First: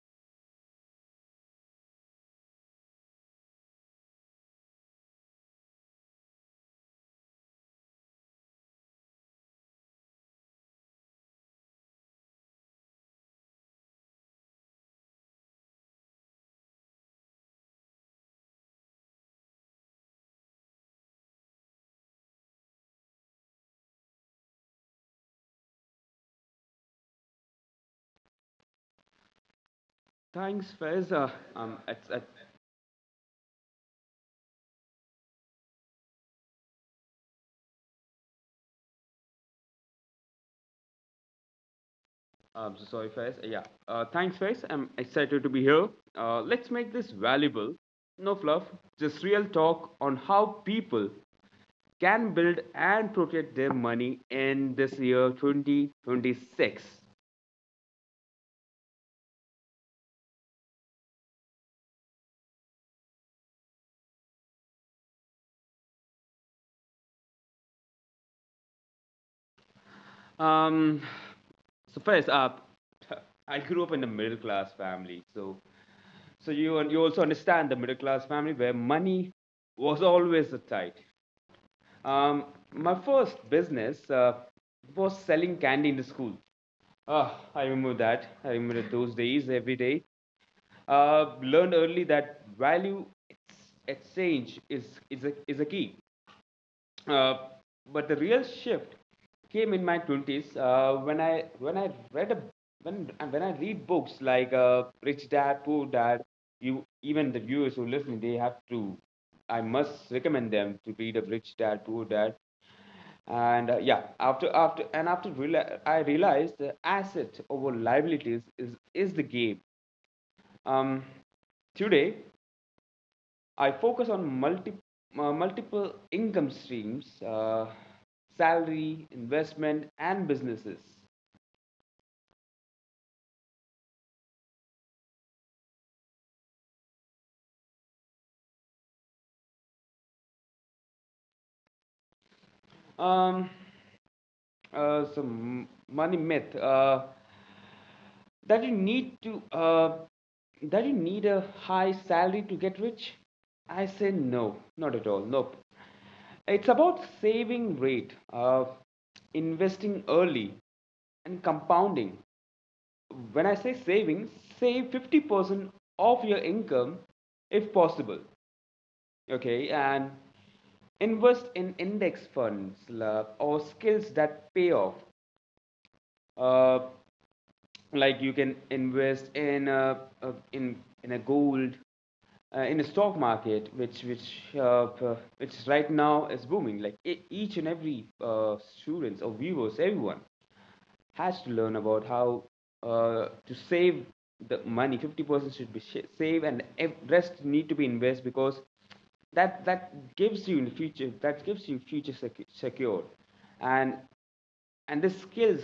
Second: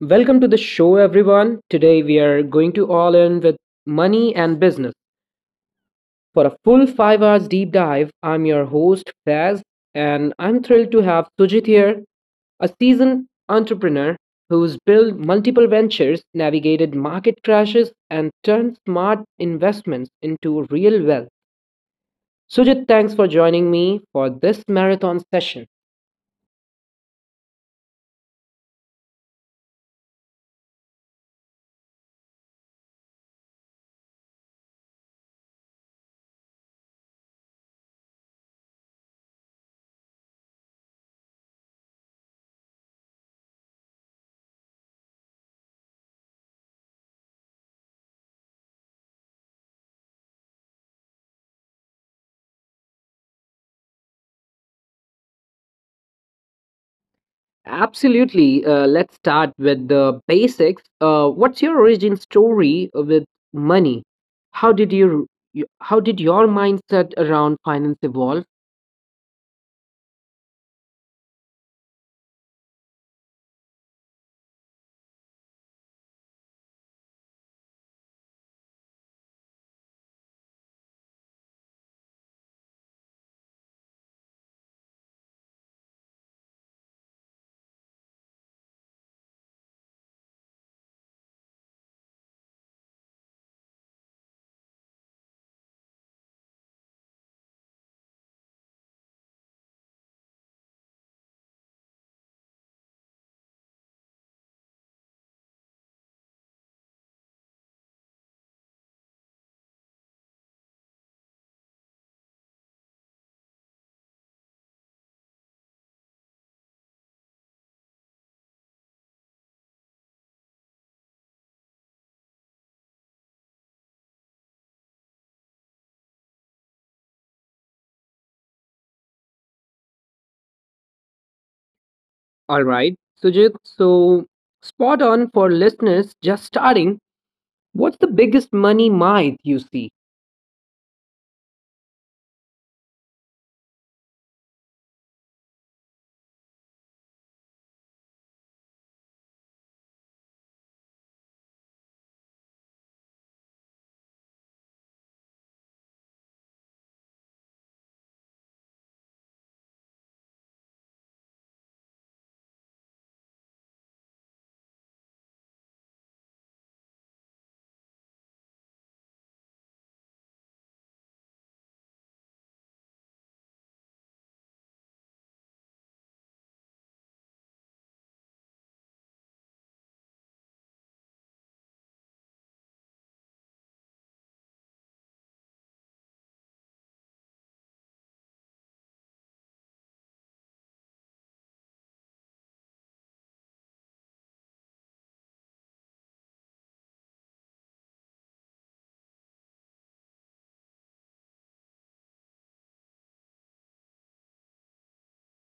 Welcome to the show, everyone. Today we are going to all in with money and business. For a full 5 hours deep dive, I'm your host, Faz, and I'm thrilled to have Sujit here, a seasoned entrepreneur who's built multiple ventures, navigated market crashes, and turned smart investments into real wealth. Sujit, thanks for joining me for this marathon session. Thanks, Faiz. It's, it, so sorry, Faiz. Yeah. Thanks, Faiz. I'm excited to be here. Let's make this valuable. No fluff, just real talk on how people can build and protect their money in this year 2026. Absolutely. Let's start with the basics. What's your origin story with money? How did your how did your mindset around finance evolve? Um, so, Faiz, uh, I grew up in a middle class family. So, you also understand the middle class family where money was always a tight. Um, my first business was selling candy in the school. Ah, I remember that. I remember those days every day. Learned early that value exchange is is a key. Uh, but the real shift came in my twenties when I read a, when I read books like Rich Dad Poor Dad. You, even the viewers who listen, they have to. I must recommend them to read a Rich Dad Poor Dad, and after I realized the asset over liabilities is the game. um Today I focus on multiple income streams: salary, investment, and businesses. All right, Sujit. So spot on for listeners just starting. What's the biggest money myth you see? um some money myth, that you need to that you need a high salary to get rich. I say no, not at all, nope. It's about saving rate, investing early, and compounding. When I say saving, save 50% of your income if possible. Okay, and invest in index funds, or skills that pay off. Uh, like you can invest in a gold, in a stock market which which right now is booming. Like each and every students or viewers, everyone has to learn about how to save the money. 50% should be save, and rest need to be invest, because that gives you in the future. That gives you future secure, and the skills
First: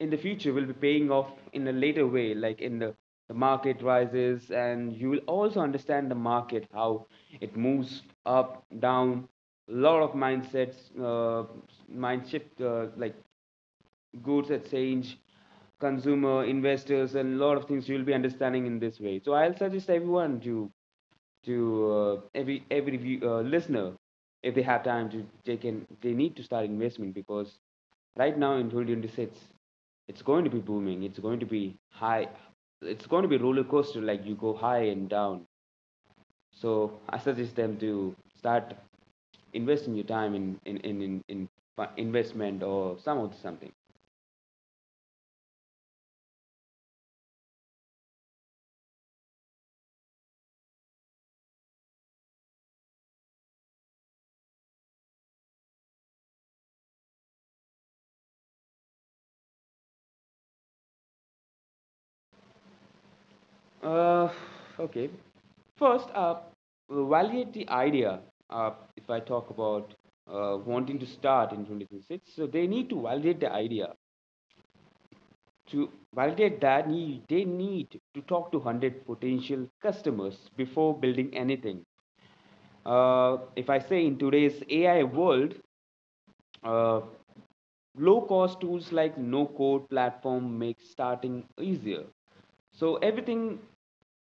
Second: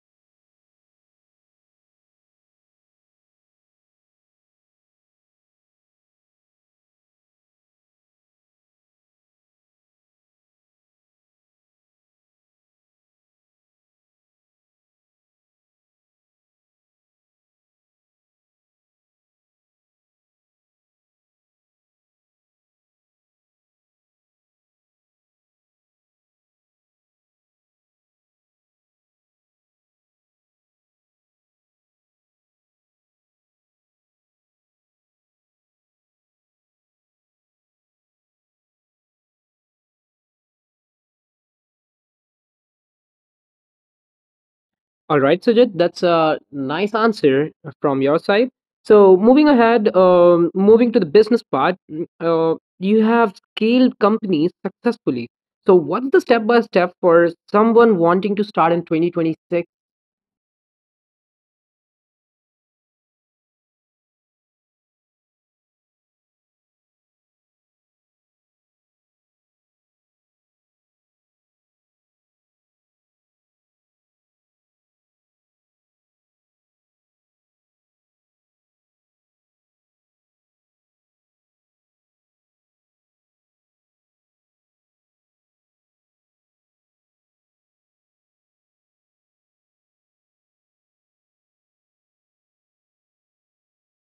in the future will be paying off in a later way. Like in the market rises, and you will also understand the market, how it moves up, down. A lot of mindsets, uh, mind shift, like goods exchange, consumer, investors, and a lot of things you'll be understanding in this way. So I'll suggest everyone to listener, if they have time to they can they need to start investment, because right now in 2026 it's going to be booming, it's going to be high, it's going to be roller coaster. Like you go high and down. So I suggest them to start investing your time in investment or some of something. All right, Sujit, that's a nice answer from your side. So, moving ahead, moving to the business part, you have scaled companies successfully. So, what's the step by step for someone wanting to start in 2026? Uh, okay. First, validate the idea. Uh, if I talk about wanting to start in 2026, so they need to validate the idea. To validate that, they need to talk to 100 potential customers before building anything. If I say in today's AI world, uh, low cost tools like no code platform make starting easier. So everything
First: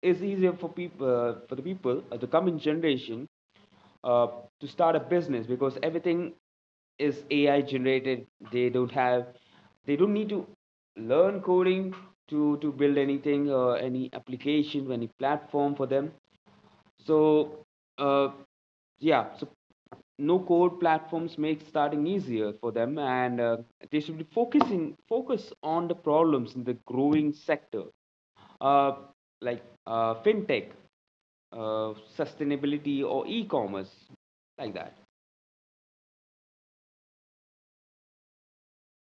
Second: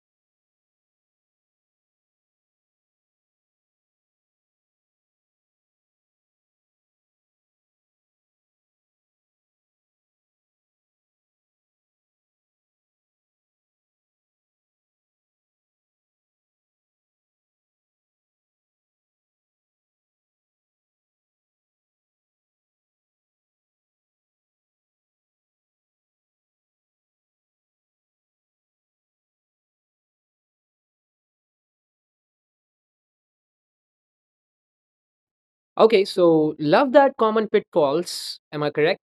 is easier for people, for the people the coming generation uh, to start a business, because everything is AI generated. They don't have they don't need to learn coding to build anything or any application, any platform for them. So, uh, yeah, so no code platforms make starting easier for them, and they should be focus on the problems in the growing sector, uh, like fintech, sustainability, or e-commerce, like that. Okay, so love that common pitfalls. Am I correct?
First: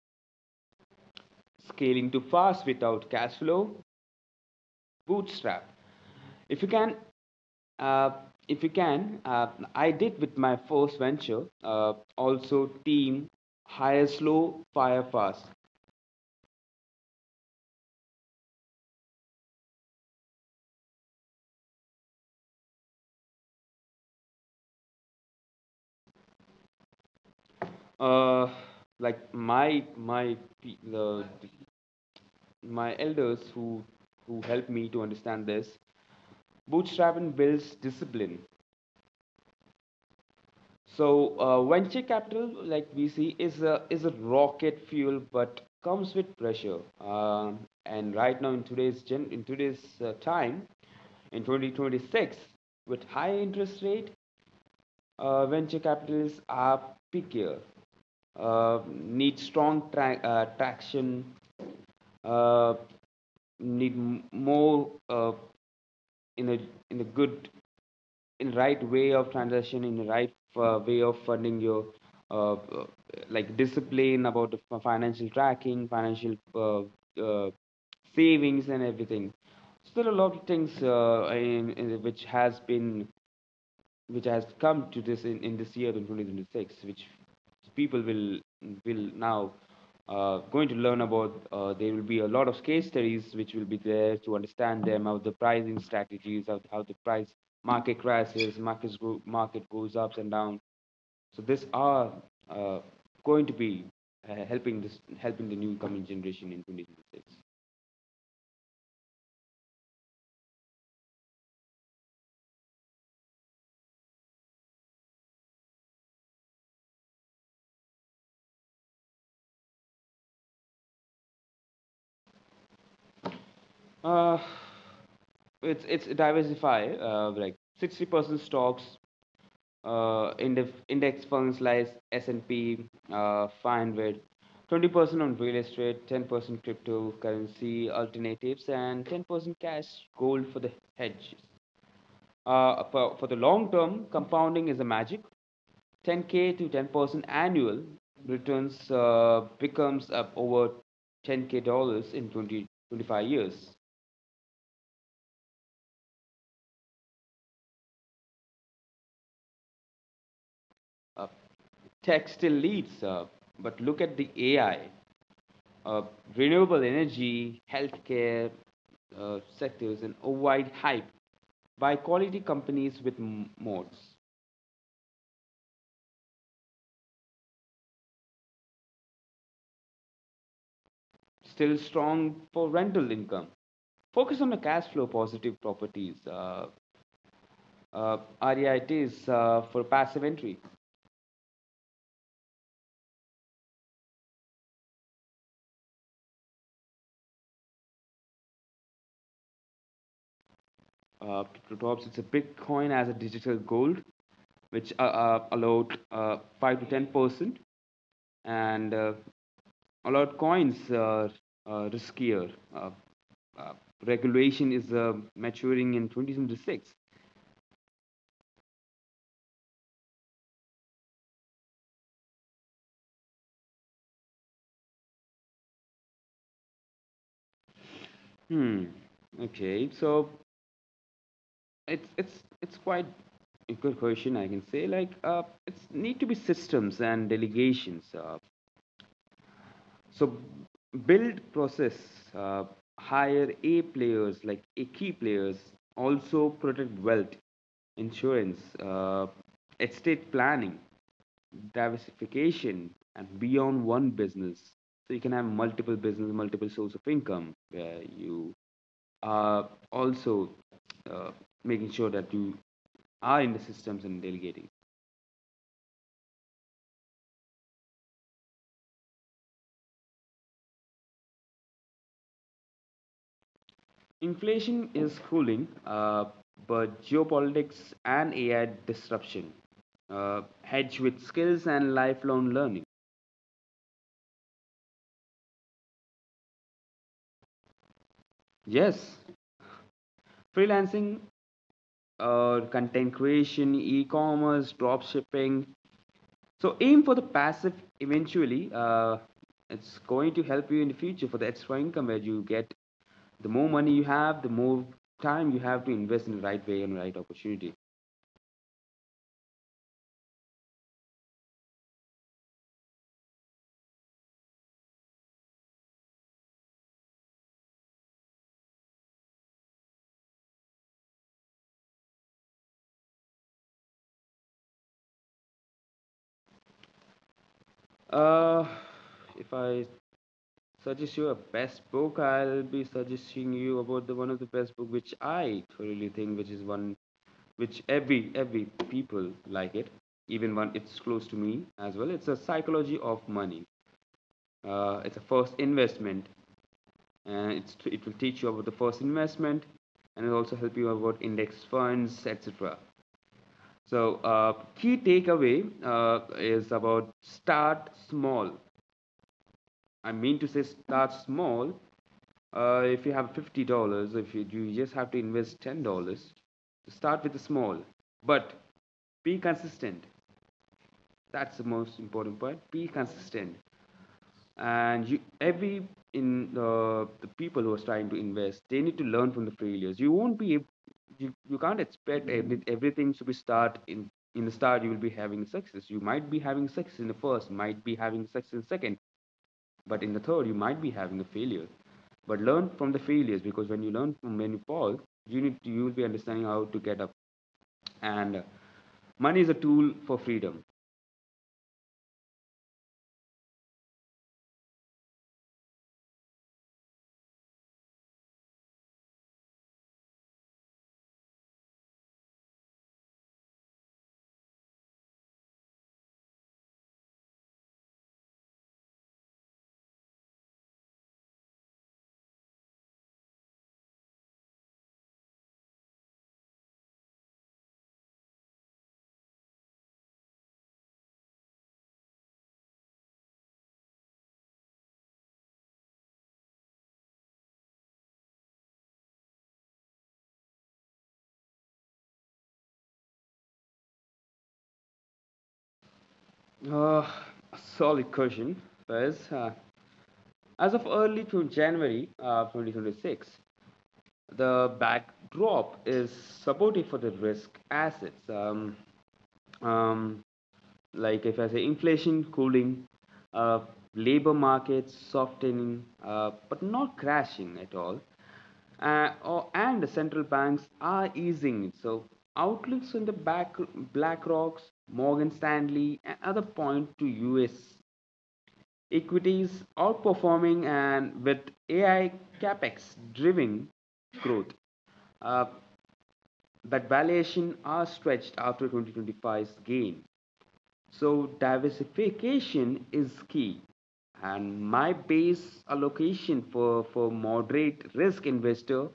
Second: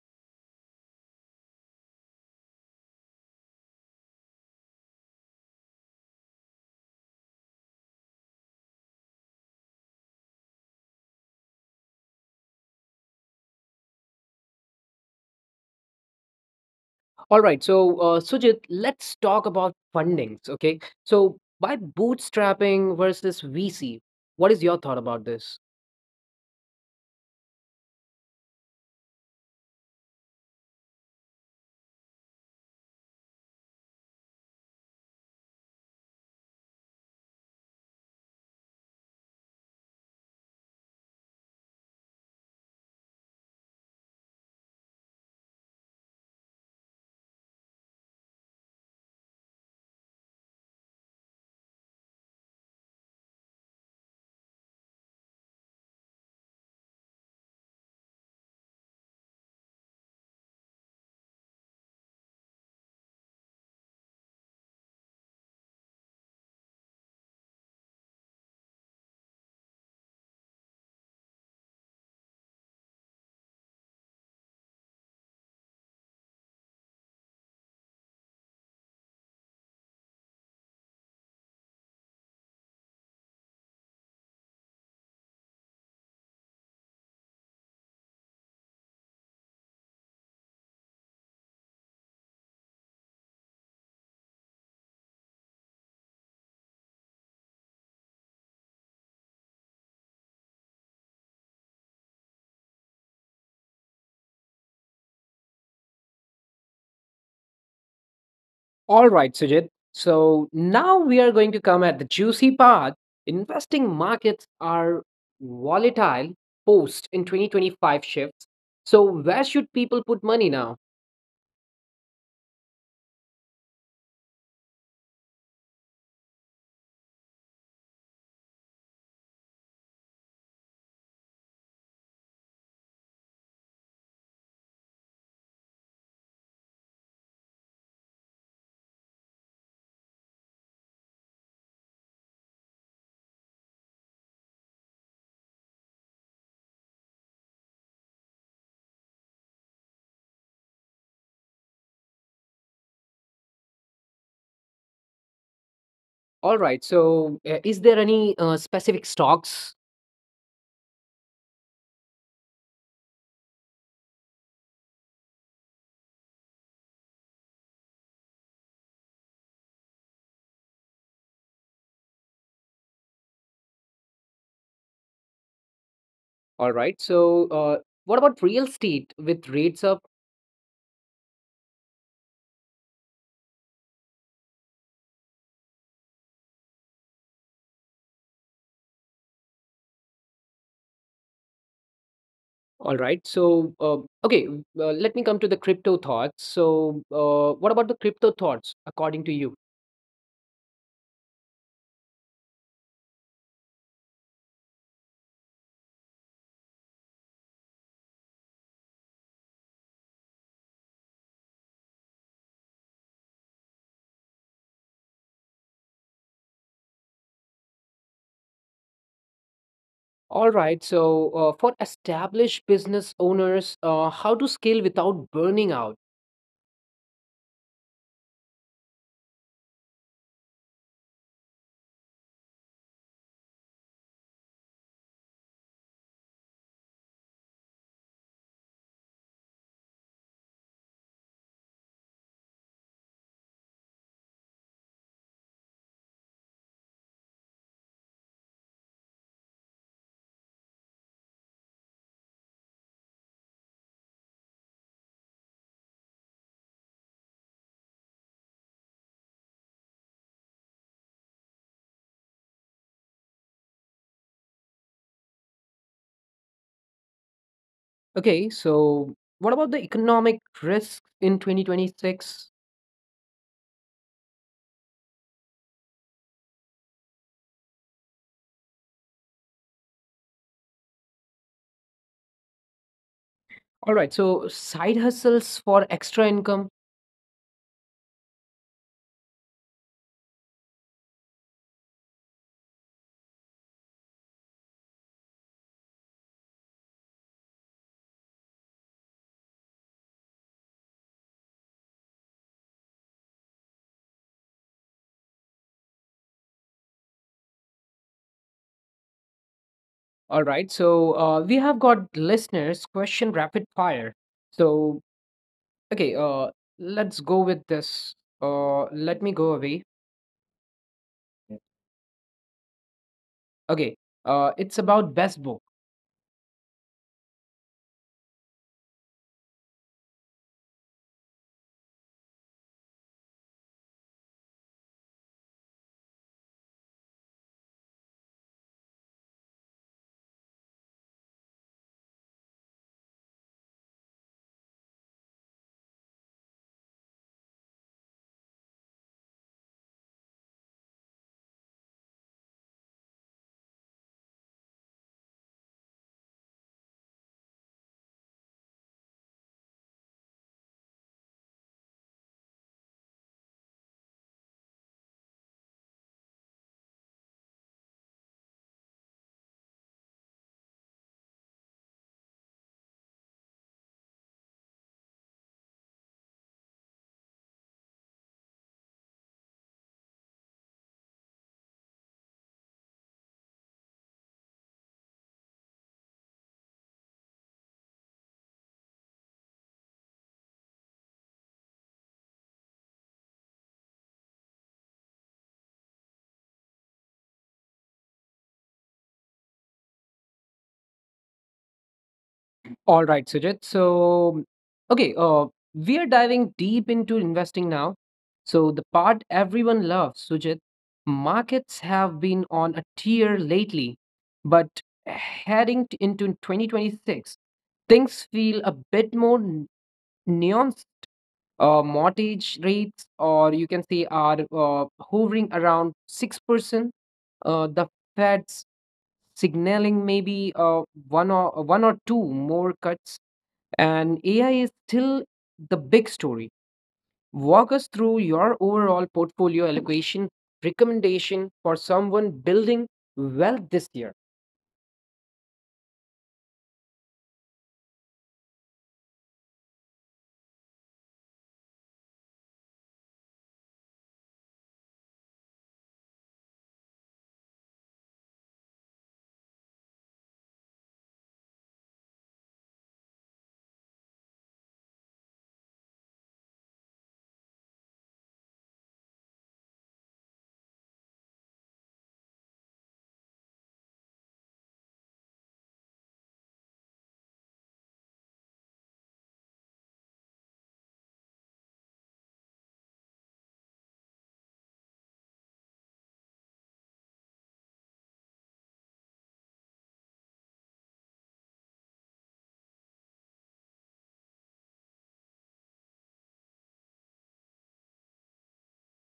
Scaling too fast without cash flow, bootstrap if you can. uh, if you can uh, I did with my first venture. Also team: hire slow, fire fast. All right, so Sujit, let's talk about fundings. Okay, so by bootstrapping versus VC, what is your thought about this? uh, like the, my elders who helped me to understand this, bootstrapping builds discipline. So venture capital, like VC, is a rocket fuel, but comes with pressure. And right now, in today's gen, in today's time, in 2026, with high interest rate, venture capitalists are pickier, need strong traction, uh, need m- more in a in a good in right way of transaction, in right way of funding your uh, uh, like discipline about the financial tracking, financial uh, savings and everything. So there are a lot of things in which has been which has come to this in this year in 2026 which people will now going to learn about. There will be a lot of case studies which will be there to understand them how the pricing strategies, how the price, market crashes, market goes ups and down. So this are uh, going to be helping the new coming generation in 2026. All right, Sujit. So now we are going to come at the juicy part. Investing markets are volatile post in 2025 shifts. So where should people put money now? uh, it's diversify. Like 60% stocks, uh, index funds like S&P 500, 20% on real estate, 10% cryptocurrency alternatives, and 10% cash, gold for the hedge. For the long term, compounding is a magic. 10k to 10% annual returns becomes up over 10k dollars in 20 25 years. All right. So is there any specific stocks? Uh, tech still leads, but look at the AI. uh, Renewable energy, healthcare sectors, and a wide hype by quality companies with moats, All right. So what about real estate with rates up? still strong for rental income. Focus on the cash flow positive properties. Uh, REITs for passive entry. All right. So okay, let me come to the crypto thoughts. So what about the crypto thoughts according to you? Uh, Perhaps it's a Bitcoin as a digital gold, which allowed 5 to 10%, and allowed coins are riskier. Uh, Regulation is maturing in 2026. All right. So, for established business owners, how to scale without burning out? Hmm. Okay. So it's quite a good question. I can say like it's need to be systems and delegations. So build process, uh, hire A players, like a key players. Also protect wealth: insurance, estate planning, diversification, and beyond one business. So you can have multiple business, multiple source of income, where you are also uh, making sure that you are in the systems and delegating. Okay. So, what about the economic risks in 2026? Inflation is cooling, but geopolitics and AI disruption. Hedge with skills and lifelong learning. All right. So, side hustles for extra income. Yes, freelancing, content creation, e commerce, dropshipping. So aim for the passive eventually. It's going to help you in the future for the extra income, where you get the more money you have, the more time you have to invest in the right way and right opportunity. All right. So, we have got listeners' question rapid fire. So, okay. Let's go with this. Let me go away. Okay. It's about best book. Uh, if I suggest you a best book, I'll be suggesting you about the one of the best book which I thoroughly think, which is one which every people like it, even one it's close to me as well. It's a psychology of money. It's a first investment, and it will teach you about the first investment, and it'll also help you about index funds, etc. So key takeaway, is about start small. I mean to say, start small. If you have $50, if you, you just have to invest $10. Start with the small, but be consistent. That's the most important point. Be consistent. And you every in the people who are trying to invest, they need to learn from the failures. You won't be you can't expect everything to be start in the start. You will be having success, you might be having success in the first, might be having success in the second, but in the third, you might be having a failure. But learn from the failures, because when you learn, from when you fall, you will be understanding how to get up. And money is a tool for freedom. All right, Sujit. So, okay, we are diving deep into investing now. So, the part everyone loves, Sujit, markets have been on a tear lately, but heading into 2026, things feel a bit more nuanced. Mortgage rates, or you can say, are hovering around 6%. The Fed's signaling maybe one or two more cuts, and AI is still the big story. Walk us through your overall portfolio allocation recommendation for someone building wealth this year. Uh, solid question, Faiz. As of early to January 2026, the backdrop is supportive for the risk assets. Um, like if I say inflation cooling, uh, labor markets softening, but not crashing at all, and the central banks are easing it. So outlooks in the back BlackRock's, Morgan Stanley, and other point to U.S equities outperforming, and with AI capex driving growth. Uh, but valuations are stretched after 2025's gain. So diversification is key. And my base allocation for moderate risk investor,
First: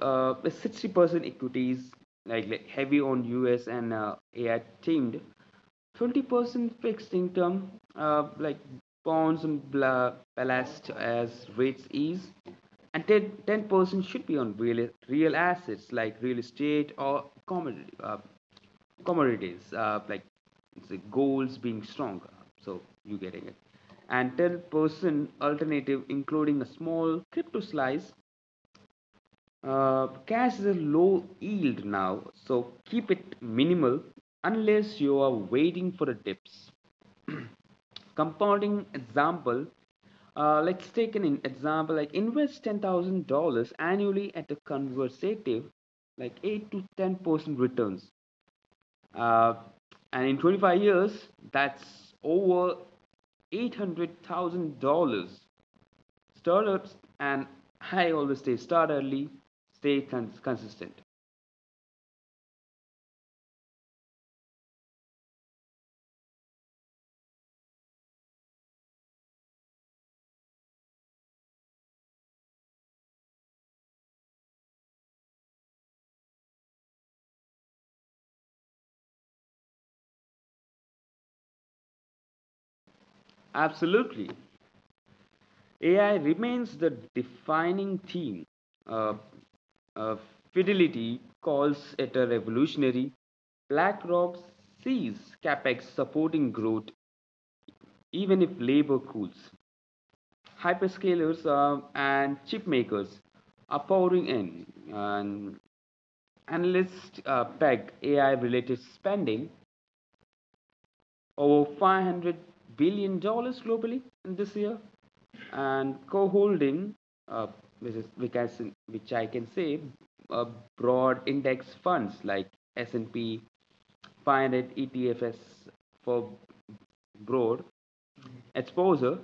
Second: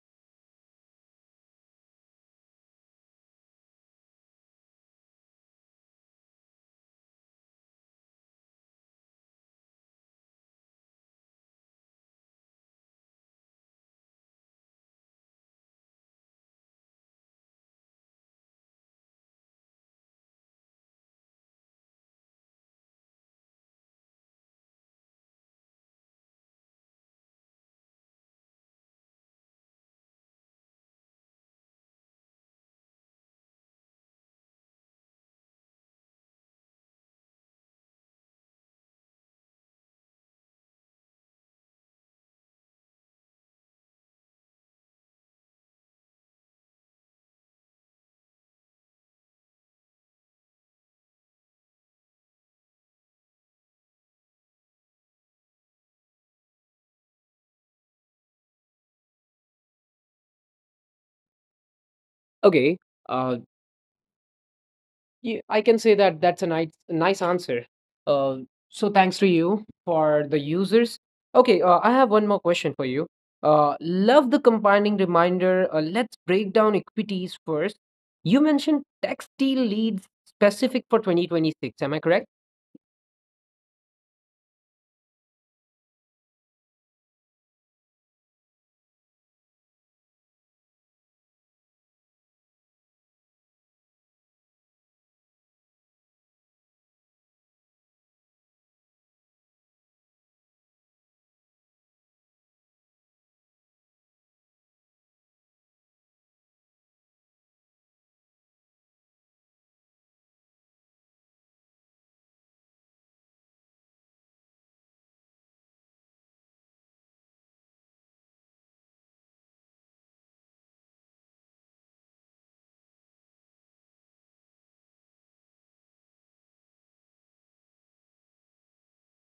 60% equities, like heavy on US and AI themed, 20% fixed income, like bonds and ballast as rates ease, and 10% should be on real assets like real estate or commodities, like the goals being strong. So you getting it. And 10% alternative, including a small crypto slice. Cash is a low yield now, so keep it minimal unless you are waiting for the dips. Compounding example, let's take an example, like invest $10,000 annually at a conservative like 8 to 10% returns. Uh, and in 25 years, that's over $800,000. Startups, and I always say, start early, stay consistent. Okay, uh, yeah, I can say that that's a nice answer. Uh, so thanks to you for the users. Okay, I have one more question for you. Love the combining reminder. Let's break down equities first. You mentioned textile leads specific for 2026. Am I correct? Absolutely. AI remains the defining theme. Uh, uh, Fidelity calls it a revolutionary. BlackRock sees capex supporting growth even if labor cools. Hyperscalers and chipmakers are pouring in. And analysts peg AI related spending over $500 billion dollars globally in this year. And co-holding, uh, which is which I, s- which I can say, uh, broad index funds like S&P 500 ETFs for broad exposure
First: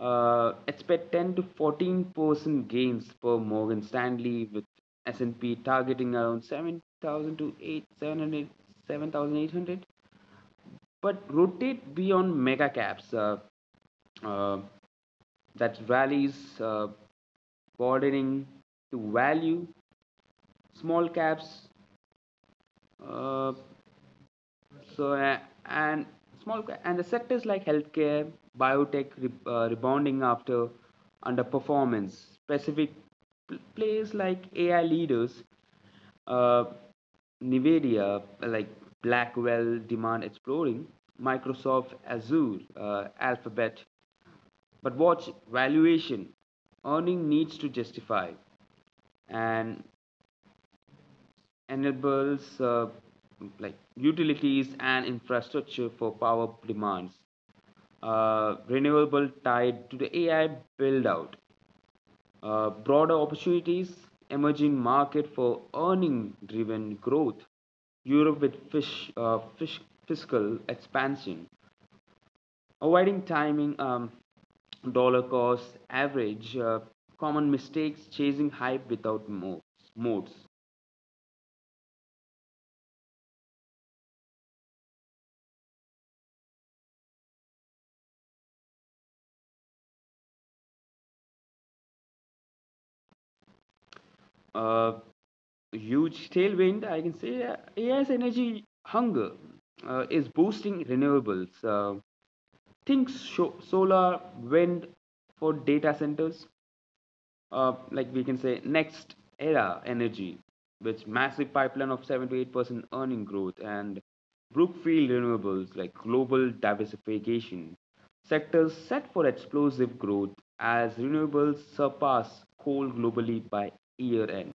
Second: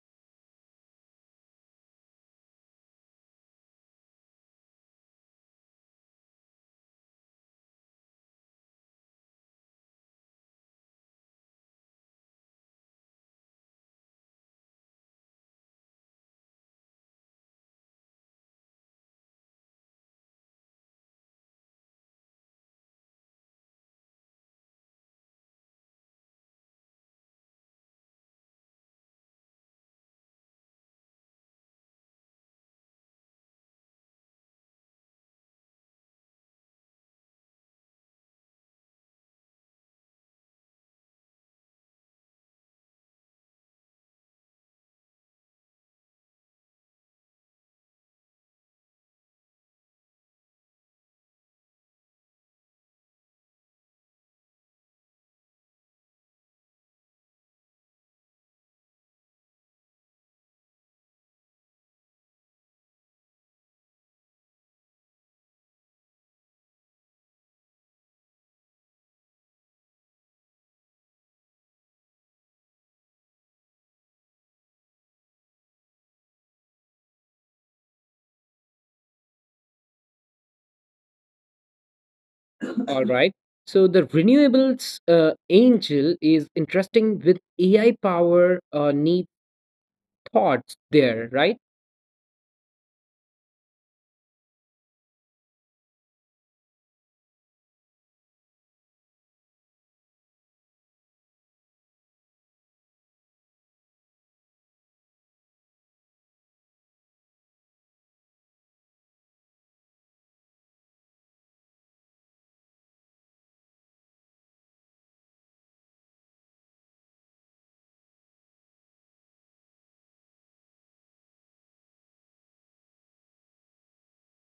expect 10 to 14% gains per Morgan Stanley, with S&P targeting around 7,000 to 8, 1,700, 7,800, but rotate beyond mega caps uh, that rallies bordering to value small caps, uh, so and small and the sectors like healthcare biotech rebounding after underperformance, specific plays like ai leaders, uh, Nvidia, like Blackwell, Demand Exploring, Microsoft Azure, Alphabet. But watch valuation. Earning needs to justify and enables like utilities and infrastructure for power demands. Renewable tied to the AI build out. Broader opportunities, emerging market for earning driven growth. Europe with fiscal expansion. Avoiding timing, dollar cost average, common mistakes, chasing hype without modes. All right. So the renewables angel is interesting with AI power need thoughts there, right? Uh, Huge tailwind, I can say, AI's energy hunger is boosting renewables. Think solar, wind for data centers, like we can say next era energy, which massive pipeline of 7 to 8% earning growth, and brookfield renewables like global diversification, sectors set for explosive growth as renewables surpass coal globally by year end.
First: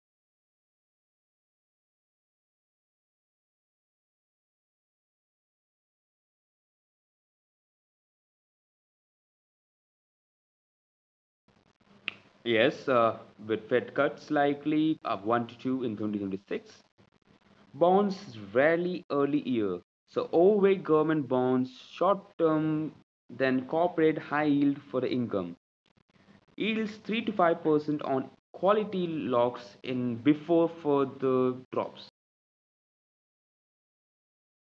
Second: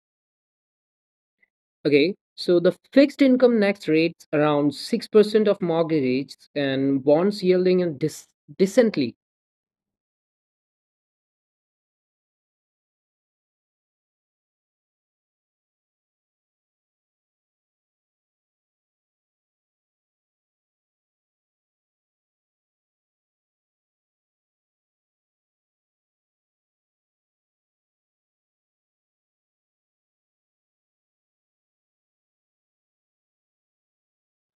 Okay. So the fixed income next rates around 6% of mortgages and bonds yielding and decently. Yes, with fed cuts likely of 1 to 2 in 2026, bonds rarely early year, so overweight government bonds short term, then corporate high yield for the income yields 3 to 5% on quality locks in before further drops.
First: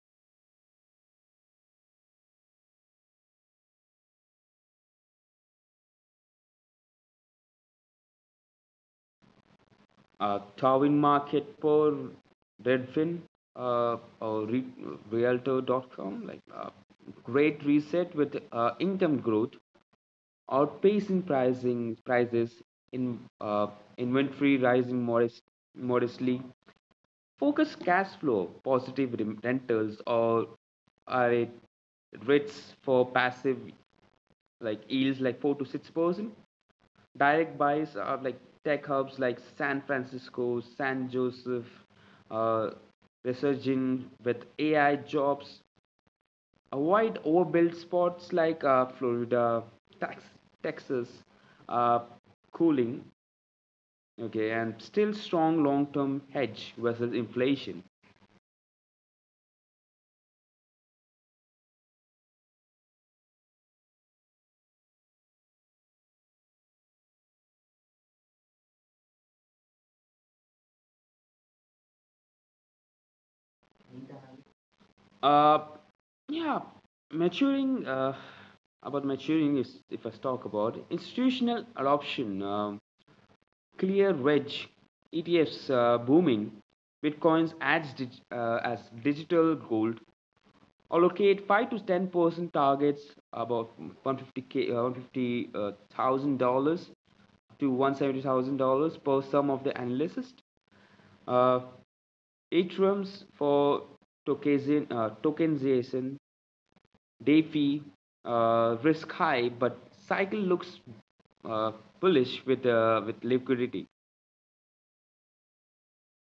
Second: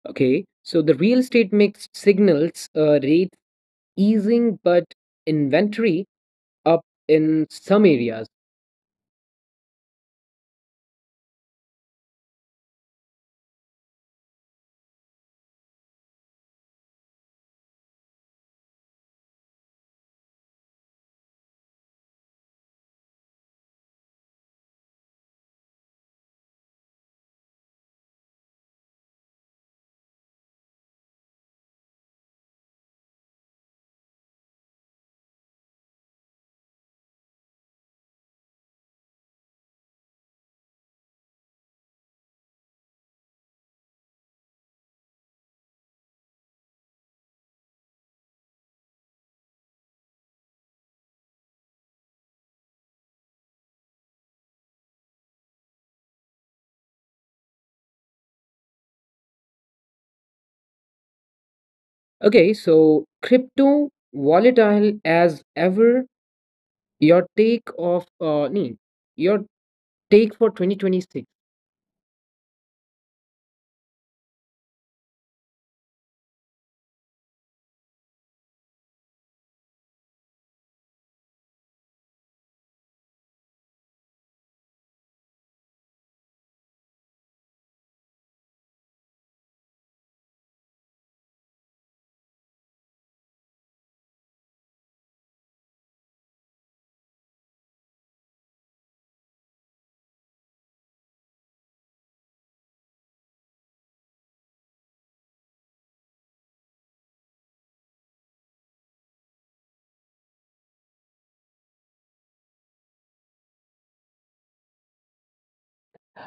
Okay. So the real estate mix signals rates easing but inventory up in some areas. Darwin Market per Redfin or Realtor.com, like great reset with income growth outpacing pricing prices, in inventory rising modestly. Focus cash flow positive rentals or are a rates for passive, like yields like 4 to 6%. Direct buys are like tech hubs like San Francisco, San Joseph, uh, resurging with AI jobs. Avoid overbuilt spots like Florida, Tex- Texas, uh, cooling, okay, and still strong long term hedge versus inflation. Okay. So crypto volatile as ever, your your take for 2026. Uh, yeah, maturing. About maturing, is, if I talk about institutional adoption, ClearEdge ETFs booming, Bitcoins as, as digital gold, allocate 5 to 10% targets about 150k, $150,000, 150, to $170,000 per sum of the analysis. Uh, Atriums for tokenization, DeFi, risk high, but cycle looks uh, bullish with liquidity.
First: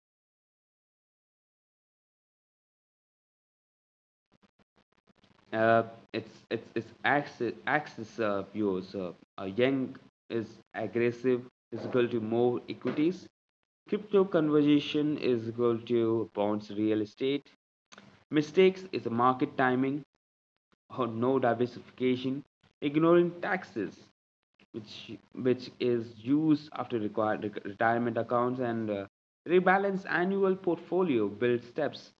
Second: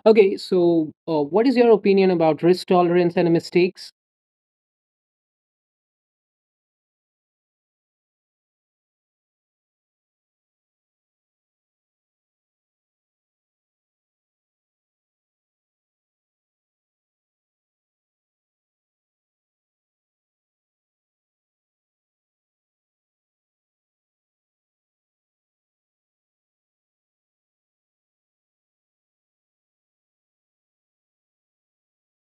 Okay, so what is your opinion about risk tolerance and mistakes? Uh, it's axis views. Yang is aggressive, is equal to more equities. Crypto conversion is equal to bonds real estate. Mistakes is a market timing or no diversification, ignoring taxes, which is used after required retirement accounts, and rebalance annual portfolio build steps.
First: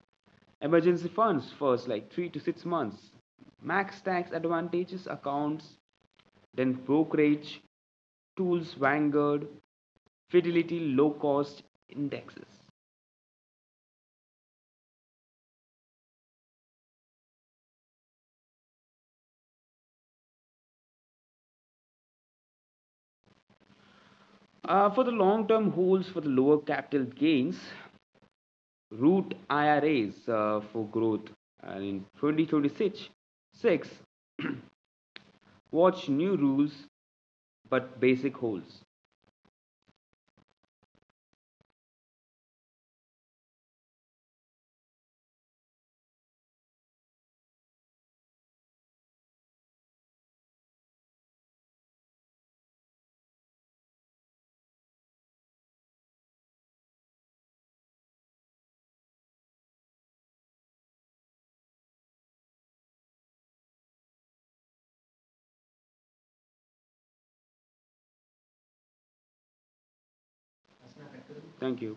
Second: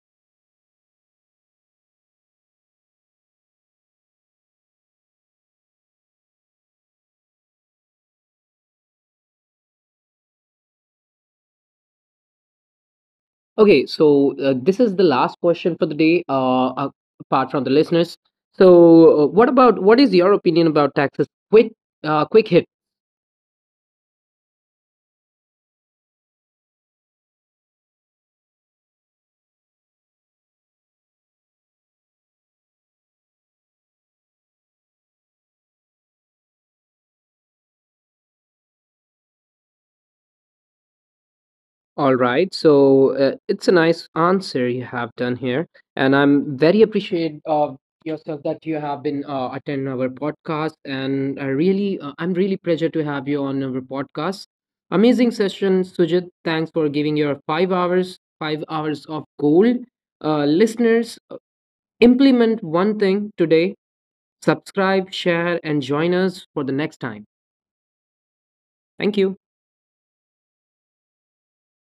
Emergency funds first, like 3 to 6 months. Max tax advantages accounts, then brokerage, tools, Vanguard, Fidelity, low cost indexes. Okay, so this is the last question for the day, apart from the listeners. So, what is your opinion about taxes? Quick hit. For the long term holds for the lower capital gains, root IRAs for growth. And in 2026, six, watch new rules but basic holds. All right, so it's a nice answer you have done here, and I'm very appreciative of yourself that you have been attending our podcast, and I really, I'm really pleasure to have you on our podcast. Amazing session, Sujit. Thanks for giving your 5 hours, 5 hours of gold. Listeners, implement one thing today: subscribe, share, and join us for the next time. Thank you. Thank you.